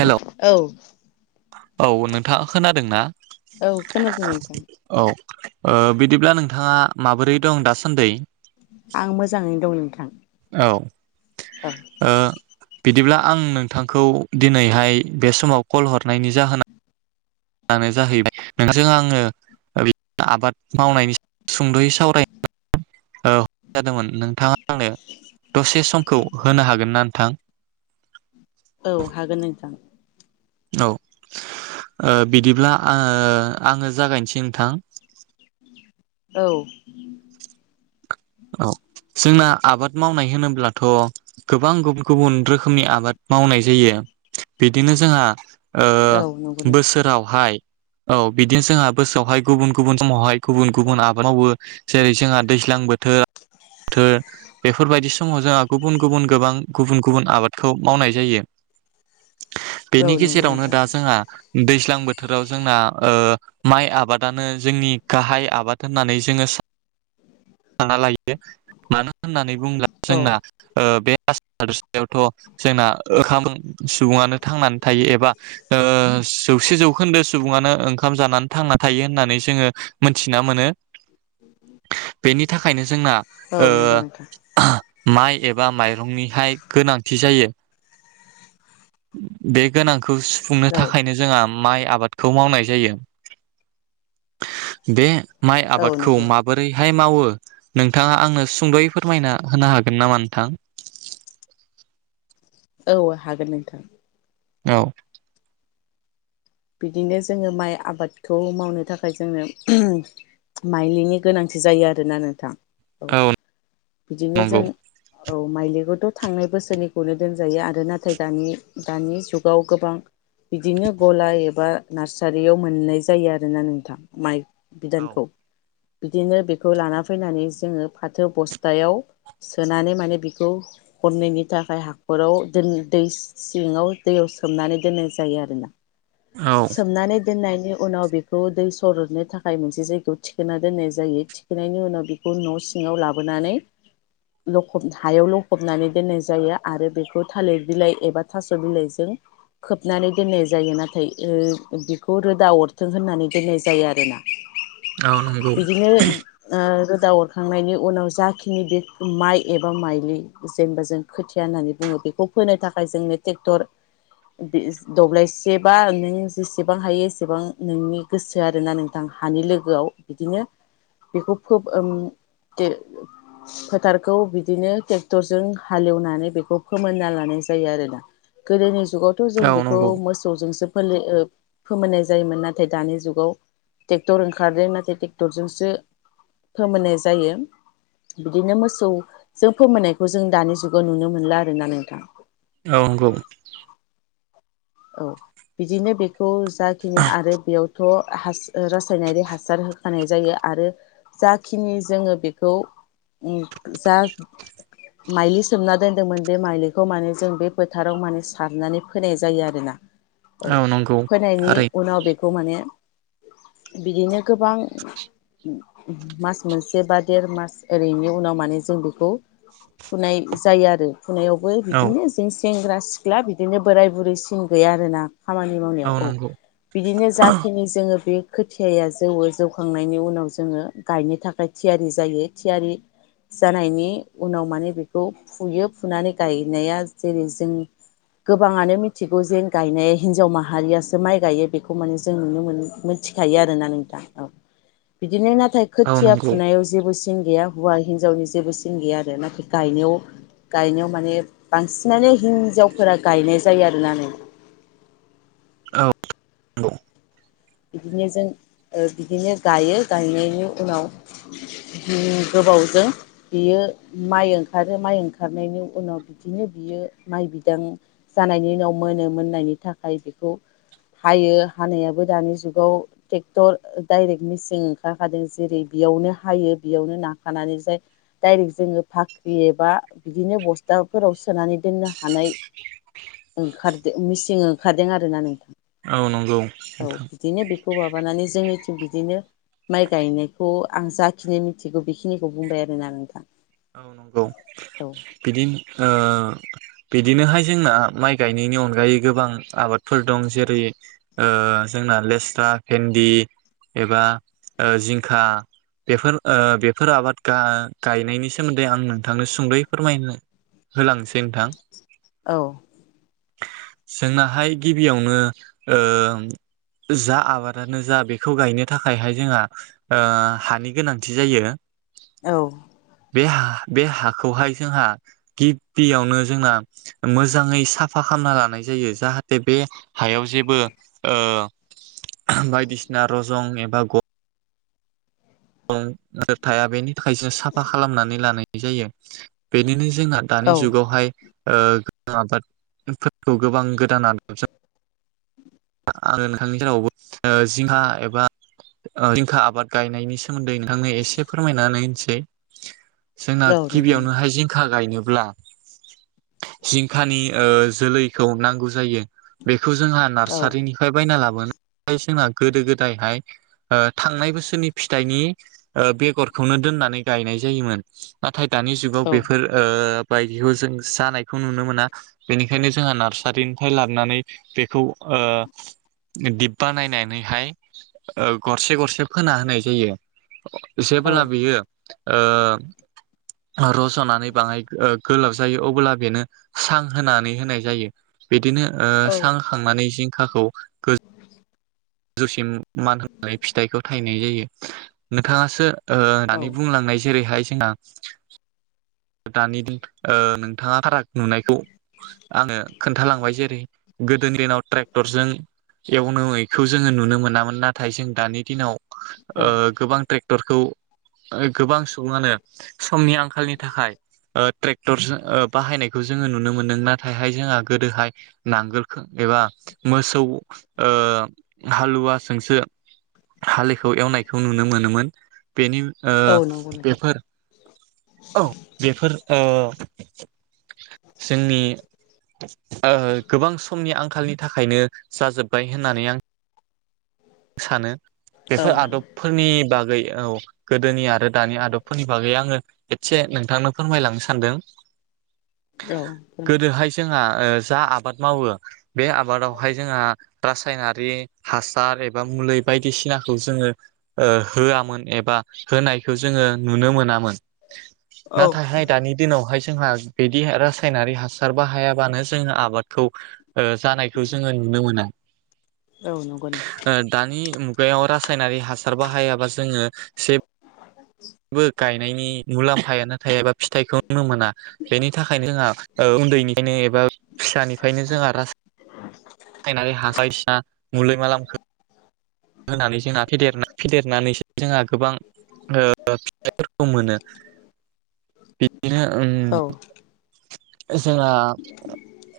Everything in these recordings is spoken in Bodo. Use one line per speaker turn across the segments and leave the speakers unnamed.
हेलौ
औ
औ नोंथाङा खोनादों ना
औ खोनादों नोंथां
औ ओ बिदिब्ला नोंथाङा माबोरै दं दासान्दै
आं मोजाङैनो दं नोंथां
औ
औ
ओ बिदिब्ला आं नोंथांखौ दिनैहाय बे समाव कल हरनायनि जाहोना नानो जाहैबाय नोंजों आङो ओ बि आबाद मावनायनि सुंद'यै स सावराय [inaudible] नोंथाङा आंनो दसे समखौ होनो हागोन ना नोंथां
औ हागोन नोंथां
औ ओ बिदिब्ला आ आङो जागायनिसै नोंथां
औ
औ जोंना आबाद मावनाय होनोब्लाथ' गोबां गुबुन गुबुन रोखोमनि आबाद मावनाय जायो बिदिनो जोंहा ओ
औ नंगौ नोंथां
बोसोरावहाय औ बेदिनो जोंहा बोसोआवहाय गुबुन गुबुन समावहाय गुबुन गुबुन आबाद मावो जेरै जोंहा दैज्लां बो थो थो बेफोरबायदि समाव जोंहा गुबुन गुबुन गोबां गुबुन गुबुन आबादखौ मावनाय जायो
औ
बेनि
नंगौ
गेजेरावनो
नोंथां
दा जोंहा दैज्लां बोथोराव जोंना ओ माइ आबादानो जोंनि गाहाय आबाद होननानै जोङो सा सानना लाय यो मानो होननानै बुंब्ला
औ
जोंना ओ बे [inaudible] यावथ' जोंना ओ ओखाम सुबुङानो थांनानै थायो एबा ओ जौसे जौखोन्दो सुबुङानो ओंखाम जानानै थांनानै थायो होननानै जोङो मोनथिना मोनो
[inaudible]
बेनि थाखायनो जोंना
औ
ओ
नंगौ नोंथां
[unintelligible] माइ एबा माइरंनिहाय गोनांथि जायो बे गोनां खौ सुफुंनो
औ
थाखायनो जोंहा माइ आबादखौ मावनाय जायो बे माइ
औ
आबादखौ
नंगौ
माबोरै हाय मावो नोंथाङा आंनो सुंद'यै फोरमायना होनो हागोन नामा नोंथां
औ हागोन नोंथां
औ
बिदिनो जोङो माइ आबादखौ मावनो थाखाय जोंनो [unintelligible] माइलिनि गोनांथि जायो आरोना नोंथां औ बिदिनो
नंगौ
जों औ माइलिखौथ' थांनाय बोसोरनिखौनो दोनजायो आरो नाथाय दानि दानि जुगाव गोबां बिदिनो गला ए बा नारसारियाव मोननाय जायो आरोना नोंथां माइ
औ
बिदानखौ बिदिनो बेखौ लाना फैनानै जोङो फाथो बस्थायाव सोनानै माने बिखौ हरनैनि थाखाय हाखराव दोन दै सिङाव दैयाव सोमनानै दोननाय जायो आरोना
औ
सोमनानै दोननायनि उनाव बिखौ दै सरदनो थाखाय मोनसे जायगायाव थिखोना दोननाय जायो थिखोनायनि उनाव बिखौ न' सिङाव लाबोनानै लखब हायाव लखबनानै दोननाय जायो आरो बेखौ थालिर बिलाइ एबा थास' बिलाइजों खोबनानै दोननाय जायो ना थाय ओ बिखौ रोदा अरथों होननानै दोननाय जायो आरोना
नंगौ
बिदिनो ओ दा अरखांनायनि उनाव जाखिनि बे माइ एबा माइलि जेनेबा जों खोथिया होननानै बुङो बेखौ फोनो थाखाय जोंनो टेक्टर दि दब्लायसे बा नों जेसेबां हायो एसेबां नोंनि गोसो आरोना नोंथां हानि लोगोआव बिदिनो बिखौ फोब उम ते फोथारखौ बिदिनो टेक्टरजों हालेवनानै बेखौ फोमोनना लानाय जायो आरोना गोदोनि जुगावथ' जों
औ
बिखौ
नंगौ
मोस सौजोसो ओ फोमोननाय जायोमोन नाथाय दानि जुगाव टेक्टर ओंखारदों नाथाय टेक्टरजोंसो फोमोननाय जायो बिदिनो मोसौजों फोमोननायखौ जों दानि जुगाव नुनो मोनला आरोना नोंथां।
औ नंगौ
औ बिदिनो बेखौ जाखिनि आरो बेयावथ' हास ओ रासायनारि हासार होखानाय जायो आरो जाखिनि जोङो बेखौ उम जा माइलि सोमना दोनदोंमोन बे माइलिखौ माने जों बे फोथाराव माने सारनानै फोनाय जायो आरो। [inaudible] औ
औ नंगौ
फैनायनि
थारै
उनाव बेखौ माने बिदिनो गोबां मास मोनसे बा देर मास ओरैनि उनाव माने जों बेखौ फुनाय जायो आरो फुनायावबो
औ
बिदिनो जिस सेंग्रा सिख्ला बिदिनो बोराय बुरै सिं गैया आरो ना खामानि मावनायाव औ बिदिनो जाखिनि जोङो बे खोथियाया जौवो जौखांनायनि उनाव जोङो गायनो थाखाय थियारि जायो थियारि जानायनि उनाव माने बेखौ फुयो फुनानै गायनाया जेरै जों गोबाङानो मिथि गौ जे गायनाय हिनजाव माहारियासो माइ गायो बेखौ मान जों नुनो मोन मोनथिखायो आरोना नोंथां औ बिदिनो नी थाय
औ
खोथिया
नंगौ
फुनायाव जेबो सिन गैया हौवा हिनजावनि जेबो सिन गैया आरो नाखि गायनायाव गायनायाव माने बांसिनानो हिन्जावफोरा गायनाय जायो आरोना।
औ नंगौ।
बिदिनो जों बिदिनो गायो गायनायनि उनाव गोबावजों बियो माइ ओंखारो माइ ओंखारनायनि उनाव बिदिनो बियो माइ बिदां जानायनि उनाव मोनो मोननायनि थाखाय बेखौ हायो हानायाबो दानि जुगाव ट्रेक्टर दडाइरेक्ट मेचिन ओंखारखादों जेरै बेयावनो हायो बेयावनो नाखानानै जाय दायरेक्ट जोङो भाख्रि एबा बिदिनो बस्थाफोराव सोनानै दोननो हानाय ओंखारदों मिचन ओंखारदों आरोना नोंथां।
औ नंगौ
औ
नोंथां।
बिदिनो बेखौ माबानानै जोङो बिदिनो माइ गायनायखौ आं जाखिनि मिथिगौ बेखिनिखौ बुंबाय आरोना नोंथां।
औ नंगौ बिदिन ओ बिदिनोहाय जोंना माइ गायनायनि अनगायै गोबां आबादफोर दं जेरै ओ जोंना लेस्रा भेन्दि एबा जिंखा बेफोर ओ बेफोर आबाद गा गायनायनि सा मोन्दै आं नोंथांनो सुंद'यै फोरमायनो होलांसै नोंथां।
औ।
जोंनाहाय गिबियावनो ओम जा आबादानो जा बेखौ गायनो थाखायहाय जोंहा हानि गोनांथि जायो।
औ।
बे हा बे हाखौहाय जोंहा गिबियावनो जोंना मोजाङै साफा खालामना लानाय जायो जाहाथे बे हायाव जेबो ओ बायदिसिना रजं एबा ग दंफोर थाया बेनि थाखाय जों साफा खालामनानै लानाय जायो बेनिनो जोंना दानि
औ
जुगावहाय ओ गो आबादफोरखौ गोबां गोदान आदबजों आङो नोंथांनि जावबो जिंखा एबा जिंखा आबाद गायनायनि सा सोमोन्दै नोंथांनो एसे फोरमायनानै [unintelligible] जोंना
औ नंगौ नोंथां
गिबियावनोहाय जिंखा गायनो ब्ला जिंखानि ओ जोलैखौ नांगौ जायो बेफ बेखौ जोंहा
औ
नार्सारिनिफ्राय बायना लाब मानो जोंना गोदो गोदायहाय ओ थांनाय बोसोरनि फि थाइनि ओ बेगरखौनो दोननानै गायनाय जायोमोन। नाथाय दानि जुगाव
औ
बेफोर ओ बायदिखौ जों जानायखौ नुनो मोना बेनिखायनो जोंहा नार्सारिनिफ्राय लानानै बे खौ ओ दिब बानायनानैहाय ओ गरसे गरसे फोना होनाय जायो।
औ
जेब्ला बियो ओ रज'नानै बाङाय ओ गोलाव‌ जायो अब्ला बेनो सां होनानै होनाय जायो। बिदिनो ओ
औ
सां खांनानै जिं खाखौ गोज जौसिम मान होनानै फिथाइखौ थायनाय जायो नोंथांङासो ओ
औ
दानि बुंलांनाय जेरैहाय दानि दि ओ नोंथांङा फाराग नुनायखौ आंङो खोन्थालांबाय जेरै गोदोनि दिनाव ट्रेक्टरजों एवनो खौ जोंङो नुनो मोनामोन नाथाय जों दानि दिनाव ओ गोबां ट्रेक टरखौ ओ गोबां सुबुंङानो समनि आंखालनि थाखाय ओ ट्रेक्टर जो ओ बाहायनायखौ जोंङो नुनो मोनदों नाथायहाय जोंहा गोदोहाय नांगोलखो एबा मोसौ ओ हालुवा सोंसो‌ हालिखौ एवनायखौ नुनो मोनोमोन। बेनि ओ
औ नंगौ नोंथां
बेफोर औ बेफोर ओ [inaudible] जोंनि ओ‌ गोबां समनि आंखालनि थाखायनो जाजोबबाय होननानै आं सानो
औ
बेफोर आदब फोरनि बाग बै औ गोदोनि आरो दानि आदब फोरनि बागै आङो एसे नोंथांनो फोरमायलांनो सानदों।
औ
गोदोहाय जोंहा
[unintelligible]
ओ जा आबाद मावो बे आबादावहाय जोंहा रासायनारि हासार एब बा मुलै बायदिसिनाखौ जोङो ओ होआमोन एबा होनायखौ जोङो नुनो मोनामोन। नाथायहाय दानि दिनावहाय जोंहा बिदि रासायनारि हासारबो बाहायाबानो जोङो आबादखौ जानायखौ जोङो नुनो मोना।
औ नंगौ नोंथां।
दानि मुगायाव रासायनारि हासार बाहायाबा जोंङो जे बोगाय नायनि मुलाम्फाया नाथाय एबा फिथाइखौनो मोना बेनि थाखायनो जोंहा ओ उन्दैनिफ्रायनो एबा फिसानिफ्रायनो जोंहा रासायनारि [unintelligible] मुलै मालामखो होनानै जोंहा फेदेरना फेदेरनानैसो जोंहा गोबां ओ फिथाइफोरखौ मोनो बिदिनो
औ
उम जोंहा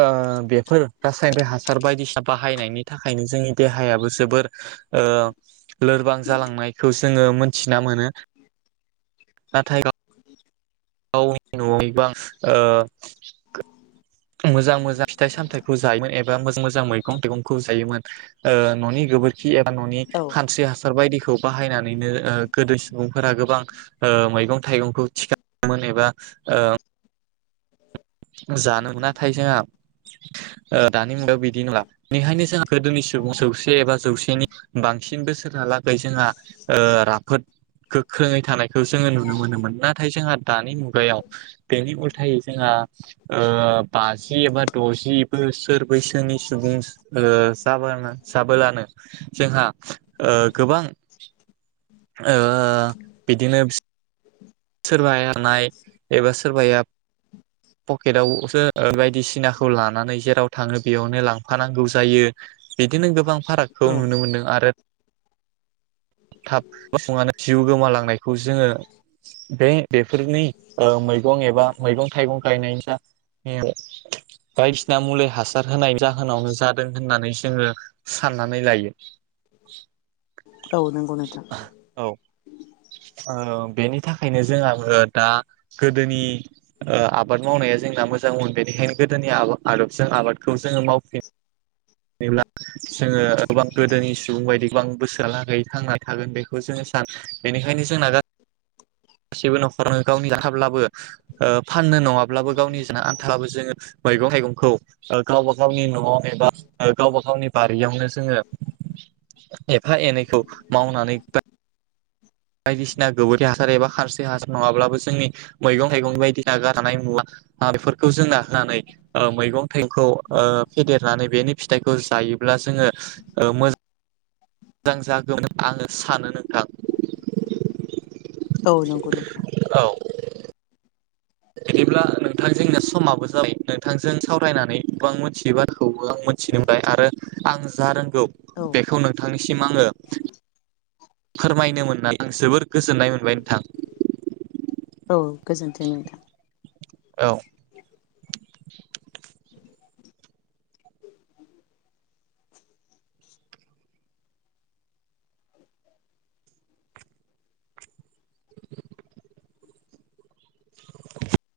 ओ बेफोर रासायनारि हासार बायदिसिना बा बाहायनायनि थाखायनो जोंनि देहायाबो जोबोर ओ लोरबां जालांनायखौस जोङो मोनथिना मोनो नाथाय गावनि न'आव एबा ओ मोजां मोजां फिथाइ सामथाइखौ जायोमोन एब एबा मोजां मोजां मैगं थाइगंखौ जायोमोन ओ न'नि गोबोरखि एबा न'
औ
खानस्रि हासा फोरबायदिखौ बाहायनानैनो ओ गोदोस सुबुंफोरा गोबां ओ मैगं थाइगंखौ थिखाङोमोन एबा ओ जानो नाथाय जोंहा ओ दानि मुगायाव बिदि नङा बेखायनो जों गोदोनि सुबुं जौसे एबा जौसेनि बांसिन बोसोरहालागै जोंहा ओ राफोद गोख्रोङै थानायखौ जोङो नुनो मोनोमोन नाथाय जोंहा दानि मुग गायाव बेनि उलथ थायो जोंहा ओब बाजि एबा दजि बोसोर बैसोनि सुबुं ओ जाबानो जाबोलानो जोंहा ओ गोबां ओ बिदिनो सोरबायानाय एबा सोरबाया पकेटावसो बायदिसिनाखौ लानानै जेराव थाङो बेयावनो लांफानांगौ जायो। बिदिनो गोबां
औ
फारागखौ नुनो मोनदों आरो थाब फुङानो जिउ गोमालांनायखौ जोङो बे बेफोरनि ओ मैगं एबा मैगं थाइगं गायनाय जा बायदिसिना मुलि हासार होनायनि जाहोनावनो जादों होननानै जोङो साननानै लायो।
औ नोंगौ नोंथां।
औ ओ बेनि ओ थाखायनो जोंहाबो दा गोदोनि आबाद मावनाया जोंना मोजांमोन बेनिखायनो गोदोनि आदबजों आबादखौ जोङो मावफिन नो ब्ला जेब्ला जोङो गोबां गोदोनि सुबुं बायदि गोबां बैसोआलागै थांना थागोन बेखौ जोङो सानो बेनिखायनो जोंना गासै गासिबो न'खरावनो गावनि जाथाब्लाबो ओ फाननो नङाब्लाबो गावनि जाना आन्थाबलाबो जोङो मैगं थाइगंखौ गावबा गावनि न'आवनो एबा गावबा गावनि बारियावनो जोङो एफा एनैखौ मावनानै बायदिसिना गोबोरि हासार एबा खारसे हासार नङाब्लाबो जोंनि मैगं थाइगं बायदिना गारनाय मुवा बेफोरखौ जोंना होनानै ओ मैगं थाइगंखौ ओ फेदेरनानै बेनि फिथाइखौ जायोब्ला जोङो मोजा मोजां जागौमोन आङो सानो नोंथां।
औ नंगौ नोंथां।
औ बिदिब्ला नोंथांजोंनिया समाबो जाबाय नोंथांजों सावरायनानै गोबां मोनथियि बाथ्राखौबो आं मोनथिनो मोनबाय आरो आं जा रोंगौ
औ
बेखौ नोंथांनिसिम आङो फोरमायनो मोननानै आं जोबोर गोजोननाय मोनबाय नोंथां।
औ गोजोन्थों नोंथां।
औ [inaudible] [inaudible]